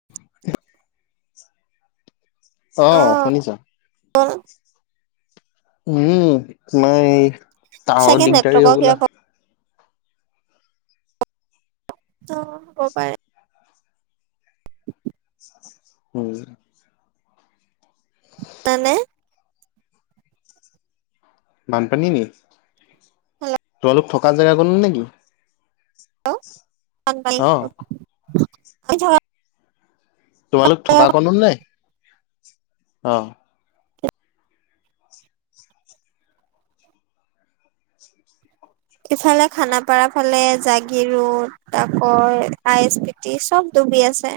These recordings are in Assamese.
[unintelligible] অ', উম, [unintelligible] তাৱৰো চাগে দিগদাৰী নেটৱৰ্কৰ কিবা হ'বলা। অ', হ'ব পাৰে। উম, মানে? বানপানী নি, হেল্ল' তোমালোক থকা জেগাকনো নেকি? অ [unintelligible] তোমালোক থকা কনন নে? অ', ইফালে খানাপাৰাৰ ফালে জাগিৰোড। তাকৰ আই এছ বি টি চব ডুবি আছে।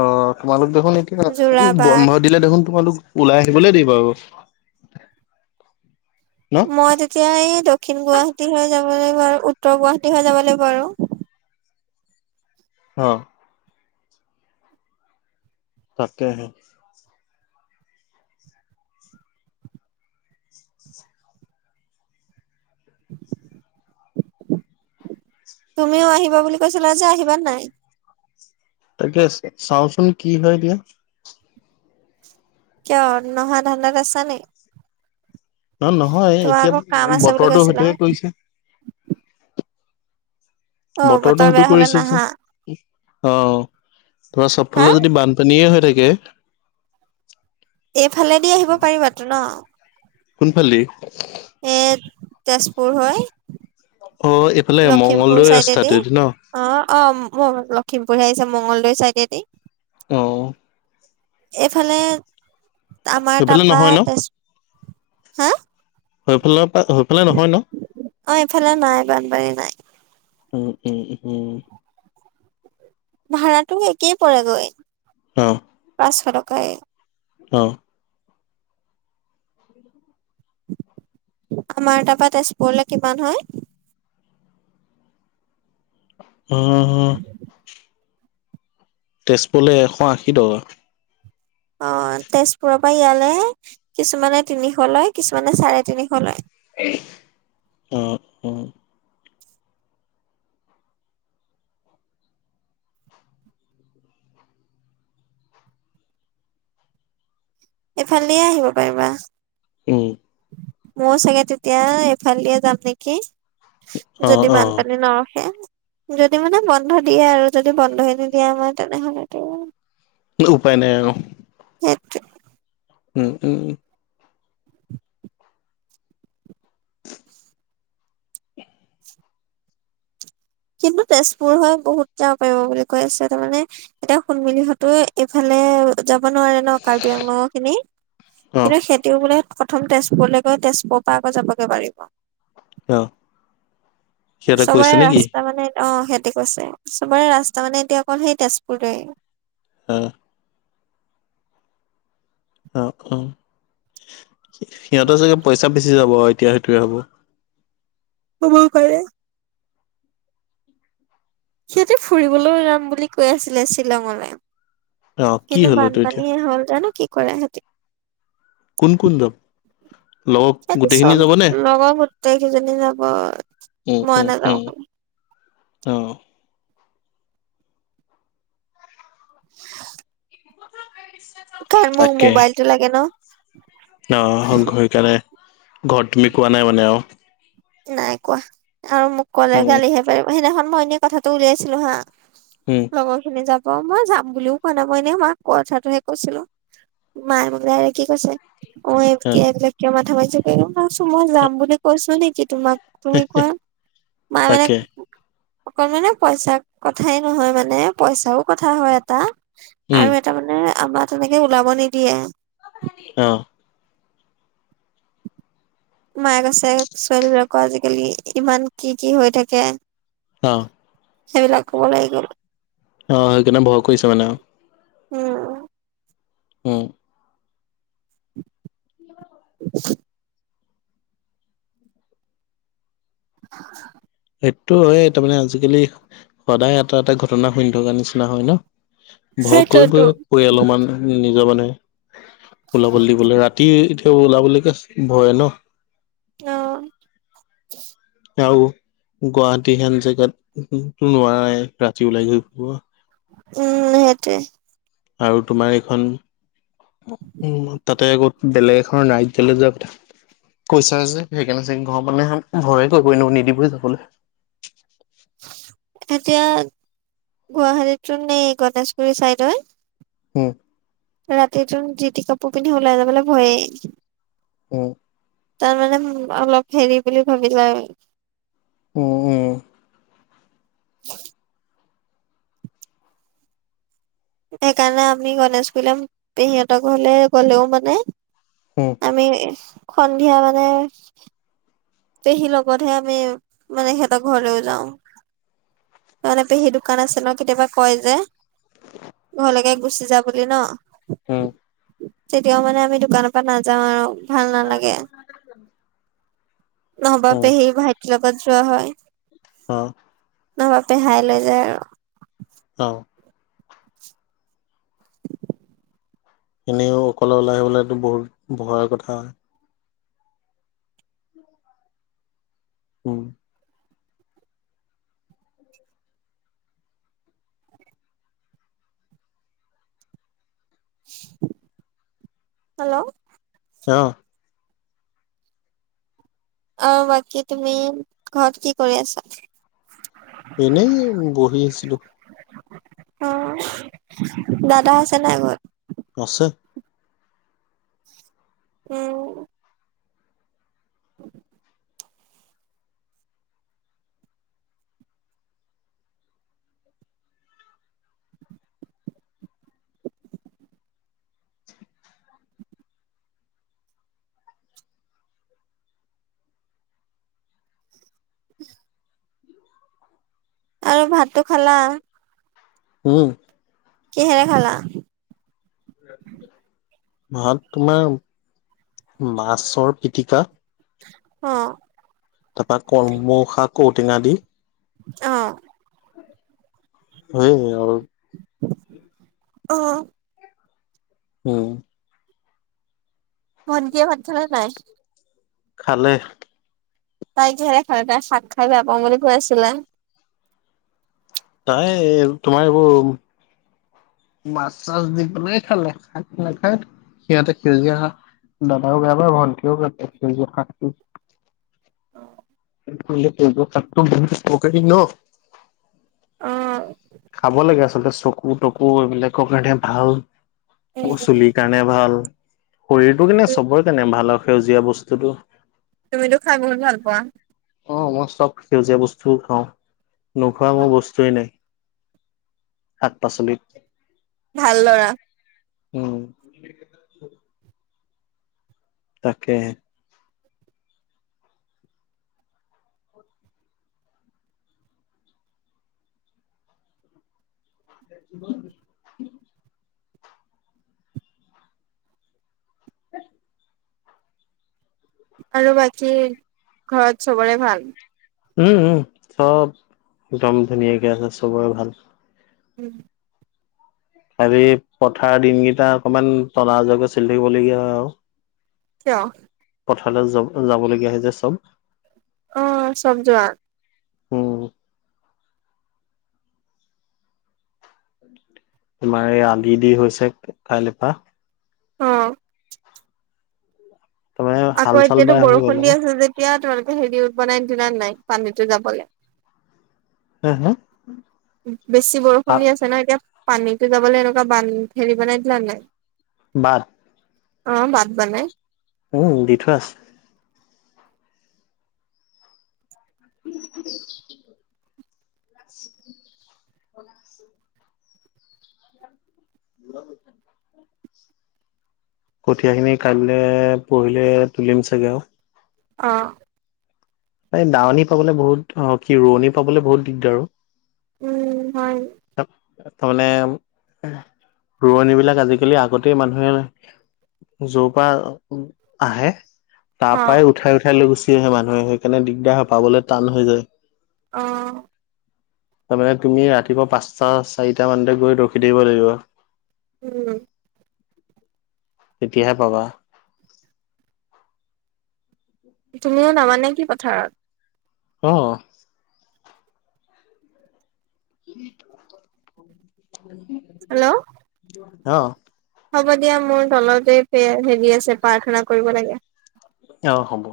অ', তোমালোক দেখোন এতিয়া উম, যোৰাবাট বন্ধত। দিলে দেখোন তোমালোক, ওলাই আহিবলে দেই বাৰু। মই তেতিয়া এই দক্ষিণ গুৱাহাটী হৈ যাব লাগিব আৰু উত্তৰ গুৱাহাটী হৈ যাব লাগিব আৰু। অ', তাকেহে। তুমিও আহিবা বুলি কৈছিলা যে, আহিবা না নাই? ঠিকে আছে, চাওচোন কি হয় দিয়া। কিয় নহা ধানদাত আছা নি? ন-নহয় তোমাৰ এতিয়া আকৌ কাম আছে বুলি বতৰটো কৈছিলা সেইটোহে কৰিছে। অ বতৰটো বতৰ সেইটো বেয়া হলে কৰিছে যে, নাহা অ, ধৰা হা চবফালে যদি বান পানীয়ে হৈ থাকে। এইফালেদি আহিব পাৰিবাতো ন'? কোন ফাল দি? এ তেজপুৰ হৈ। অ', এইফালে লখিমপুৰ মংগলদৈত চাইডেদি ৰাস্তাটো দি ন'। অ', অ, মোৰ লখিমপুৰহে আহিছে মংগলদৈ চাইডেদি। অ', এফালে, আমাৰ সেইফালে তাৰপা নহয় ন তেজ, হা? [unintelligible] নহয় ন? অ', ইফালে নাই বানপানী নাই। উম, উম, উম, ভাড়াটো একেই পৰে গৈ। অহ', পাঁচশ টকায়ে। অহ', আমাৰ তাৰপা তেজপুৰলে কিমান হয়? অহ তেজপুৰলে এশ আশী টকা। অ, তেজপুৰৰ পৰা ইয়ালে কিছুমানে তিনিশ লয়, কিছুমানে চাৰে তিনিশ লয়। অ', অ এইফালদিয়ে আহিব পাৰিবা। উম, মইও চাগে তেতিয়া এইফালদিয়ে যাম নেকি অ যদি অ বানপানী নৰখে। যদি মানে বন্ধ দিয়ে আৰু যদি বন্ধই নিদিয়ে মই তেনেহলেটো [unintelligible] উপায় নাই আৰু। সেটোৱে। উম -উম কিন্তু তেজপুৰ হয় বহুত যাব পাৰিব বুলি কৈ আছে তাৰমানে এতিয়া শুণমিলিহঁতো এইফালে যাব নোৱাৰে ন' কাৰ্বি আংলং খিনি অ কিন্তু সেই তেওঁ বোলে প্ৰথম তেজপুৰলে গৈ তেজপুৰৰ পা আকৌ যাবগে পাৰিব। অ [inaudible] সিহঁতে চবে কৈছে ৰাচ নেকি তা মানে অ, সিহঁতে কৈছে চবৰে ৰাস্তা মানে এতিয়া অকল সেই তেজপুৰে। হা। অ', অ', সিহঁতৰ চাগে পইচা বেচি যাব আৰু এতিয়া সেইটোৱে হ'ব। হ'ব পাৰে। সিহঁতে ফুৰিবলৈও যাম বুলি কৈ আছিলে শ্বিলঙলে। অ কি কিন্তু হ'ল এইটো এতিয়া বানপানীয়ে হ'ল জানো কি কৰে এহেতি। কোন -কোন যাব লগৰ হেহেতি গোটেইখিনি যাবনে চব লগৰ গোটেই কেইজনী যাব উম মই উম নাযাও খালি। উম। তই মোক তাকে মোবাইলটো লাগে ন'। অ, ঘূৰি কেনে ঘৰত তুমি কোৱা নাই মানে আও? নাই কোৱা আৰু মোক ক'লে উম গালিহে পাৰিব সেইদিনাখন মই এনেই কথাটো উলিয়াইছিলো হা উম, লগৰখিনি যাব মই যাম বুলিও কোৱা নাই মই এনে মাক কথাটোহে কৈছিলোঁ। মায় বোলে কি কৈছে অ, এতিয়া এইবিলাক কিয় মাথা মাৰিছো কে মই কৈছো মই যাম বুলি কৈছো নেকি তোমাক? তুমি কোৱা মায় মানে তাকে অকল মানে পইচা কথাই নহয় মানে পইচাও কথা হয় এটা উম, তাৰ মানে আমাৰ তেনেকে ওলাব নিদিয়ে। [unintelligible] অহ, মায়ে আছে ছোৱালী বিলাকৰ আজিকালি ইমান কি -কি হৈ থাকে। অ', সেইবিলাকো ওলাই গ'ল। অ, সেই কাৰণে ভয় কৰিছ মানে আও। উম, উম, [unintelligible] [unintelligible] সেইটো এ তাৰমানে আজিকালি সদায় এটা- এটা ঘটনা শুনি থকা নিচিনা হয় ন? ভয় সেইটোৱেতো কৰিবই পৰিয়ালৰ মানে নিজৰ মানে [unintelligible] ওলাবলৈ দিবলৈ ৰাতি এতিয়া ওলাবলৈকে ভয় ন। অ', আৰু গুৱাহাটী হেন জেগাত নোৱাৰাই ৰাতি ওলাই ঘূৰি ফুৰিব। উম, সেইটোৱে। আৰু তোমাৰ এইখন উম, তাতে আগত বেলেগ এখন ৰাজ্যলে যোৱা কথা। কৈছা যে সেকানে চাগে ঘৰ মানুহে ভয়ে কৰিব এনেও নিদিবই যাবলে। এতিয়া গুৱাহাটীতো নে গণেশগুৰি চাইদৰ। উম, ৰাতি যোন যিটি কাপোৰ পিন্ধি ওলাই যাবলৈ ভয়েই। অ', তাৰ মানে অলপ হেৰি বুলি ভাবি লই। উম - উম। সেইকাৰণে আমি গনেশকুইলম পেহীহঁতৰ ঘৰলে গ'লেও মানে উম আমি সন্ধিয়া মানে পেহীৰ লগতহে আমি মানে সিহঁতৰ ঘৰলেও যাও। তাতে পেহী দোকান আছে ন কেতিয়াবা কয় যে ঘলেকে ঘুচি যা বুলি ন। উম তেতিয়াও মানে আমি দোকানৰ পৰা নাযাও আৰু ভাল নালাগে। নহবা উম, পেহী ভাইটিৰ লগত যোৱা হয়। অ, নহবা পেহাই লৈ যায় আৰু। অ', এনেইও অকলে ওলাই আহিবলৈতো বহুত ভয়ৰ কথা। উম, হেল্ল', অ', আহ বাকী তুমি ঘৰত কি কৰি আছা? এনেই বহি আছিলো। অ, দাদা আছে নাই ঘৰত। আছে। উম, [unintelligible] [unintelligible] আৰু ভাতটো খালা? উম, কেহেৰে খালা। ভাত তোমাৰ মাছৰ পিটিকা। অ', তাৰ পৰাৰা কলমশা ঔটেঙা দি। অ', হেই আৰু। অ', উম, ভন্টীয়ে ভাত খালেনে নাই। খালে। তাই কিহেৰে খালে তাই শাক খাই বেয়া পাও বুলি কৈ আছিলে। তাই তোমাৰ এইবোৰ মাছ চাচ দি পেলায় খালে ভাত নাখাই। সিহঁতে সেউজীয়া শাক, দাদাও বেয়া পায় ভন্টিও বেয়া পায় সেউজীয়া শাকটো। অ', প কৰি ন। [unintelligible] অ', খাব লাগে আচলতে চকু তকু এইবিলাকৰ কাৰণে ভাল প উম চলিৰ কাৰণে কেনে ভাল, শৰীৰটো কেনে চবৰে কেনে ভাল আৰু সেউজীয়া বস্তুতটো। তুমিতো খাই বহুত ভাল পোৱা। অ, মই চব সেউজীয়া বস্তুও খাও, নোখোৱা মোৰ বস্তুৱয়ে নাই। শাক পাচলিত। ভাল ল'ৰা। উম, তাকে। [unintelligible] উম, আৰু বাকী, ঘৰত চবৰে ভাল। উম - উম চব একদম ধুনীয়াকে আছে চবৰে ভাল। উম, হি পথাৰ দিনকেইটা অকমান তলজকে চলি থাকিবলগীয়া হয় আৰু। কিয়? পথাৰত য - যাবলগীয়া যে চব। অ, চব যোৱা। উম তমাৰ এই আলি দি হৈছে কাইলৈ পৰা। অ', তাৰমানে হাল আকৌ চাল এতিয়াতো বাই হৈ গ'ল বৰষুণ আৰু দি আছে যেতিয়া তোমালোকে হেৰি উম, ব নাই নিদিনা নাই পানীতো যাবলৈ। হা - হা? বেছি বৰষুণ দি আছে ন এতিয়া পানীটো যাবলৈ এনেকুৱা বান হেৰি বনাই দিলা নাই। বাদ অ, ভাত বানে। উম, দি থোৱা আছে। [unintelligible] ব। [unintelligible] কঠীয়াখিনি কাইলৈ পঢহিলে তুলিম চাগৈ আৰু। অ', এই দাৱনী পাবলৈ বহুত কি ৰোৱনী পাবলৈ বহুত দিগদাৰ আৰু। উম, হয়। তাৰমানে ৰোৱনী বিলাক আজিকালি আগতেই মানুহে যোৰ পৰা আহে। তাৰ অ পাই উঠাই - উঠাই লৈ গুচি আহে মানুহে সেইকাৰণে দিগদাৰ হৈ পাবলৈ টান হৈ যায়। অ', তাৰমানে তুমি ৰাতিপুৱা পাঁচটা চাৰিটা মানতে গৈ ৰখি থাকিব লাগিব। উম, তেতিয়াহে পাবা। তুমি নামা নেকি পথাৰত। অহ', উম [unintelligible] হেল্ল', অহ', হ'ব দিয়া মোৰ তলতে হেৰি আছে প্ৰাৰ্থনা কৰিব লাগে। অ, হ'ব।